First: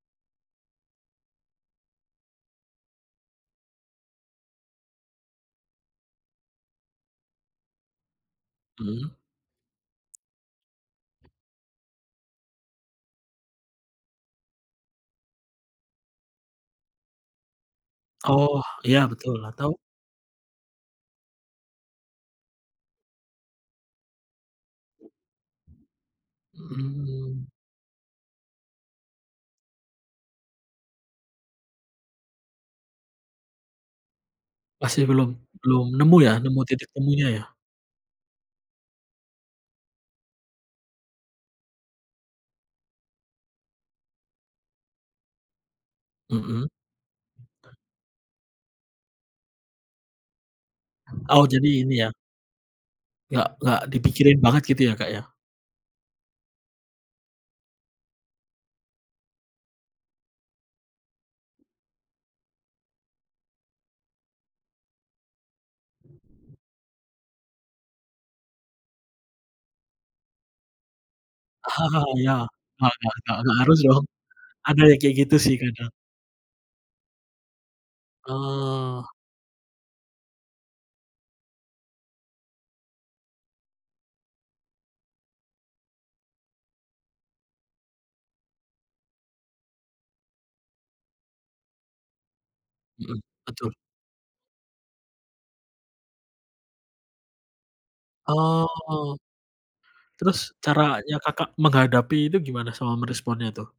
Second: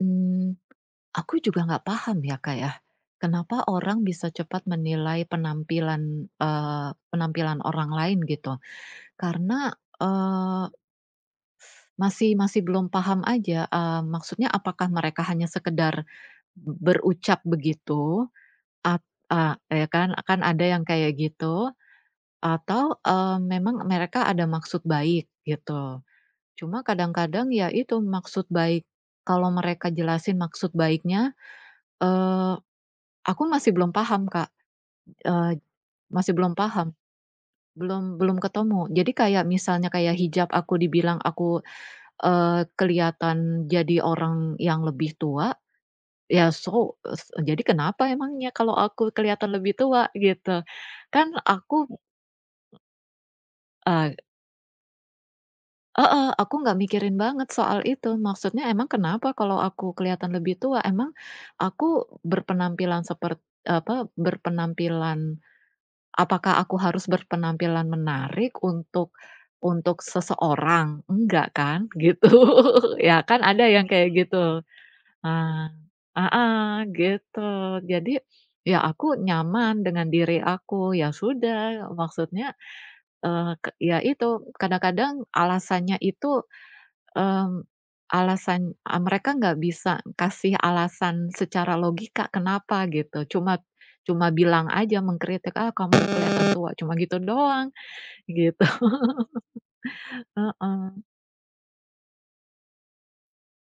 Mmm. Aku juga ga paham ya, Kak ya. Kenapa orang bisa cepat menilai penampilan, eee, penampilan orang lain gitu. Mmm. Karena, eee masih masih belum paham aja, mmm, maksudnya apakah mereka hanya sekedar, b berucap begitu. Oh ya Ap betul, a atau ya kan? Kan ada yang kayak gitu. Atau, eee, memang mereka ada maksud baik gitu. Cuma kadang-kadang Mmm. ya itu maksud baik kalau mereka jelasin maksud baiknya, eee, aku masih belum paham Kak, Masih belum eee, belum nemu ya, masih belum nemu titik paham, temunya ya? belum belum ketemu. Jadi kayak misalnya, kayak hijab aku dibilang aku, eee, keliatan jadi orang yang lebih tua. Ya Mmm. so es eee, jadi kenapa emangnya kalo aku keliatan lebih tua? Gitu. Kan Oh jadi aku ini ya. Nggak nggak Eee. dipikirin banget gitu ya Kak ya? Heeh, aku ga mikirin banget soal itu. Maksudnya emang kenapa kalo aku keliatan lebih tua? Emang, aku berpenampilan sepert apa, berpenampilan apakah aku harus berpenampilan menarik untuk untuk seseorang? Enggak kan? Gitu. Ya, gak gak Ya gak kan gak ada harus yang dong. kayak gitu. Ada yang kayak gitu sih Nah kadang. heeh, gitu. Jadi, ya aku Ah. nyaman dengan diri aku. Ya sudah maksudnya, eee, ke ya itu, kadang-kadang alasannya itu, mmm, alasan, eee, mereka ga bisa kasih alasan secara logika kenapa Mhm, gitu, cuma betul. cuma bilang aja, mengkritik ah kamu keliatan tua, cuma gitu doang. Gitu. Oh. Terus Heeh. caranya Kakak menghadapi itu gimana sama meresponnya tuh?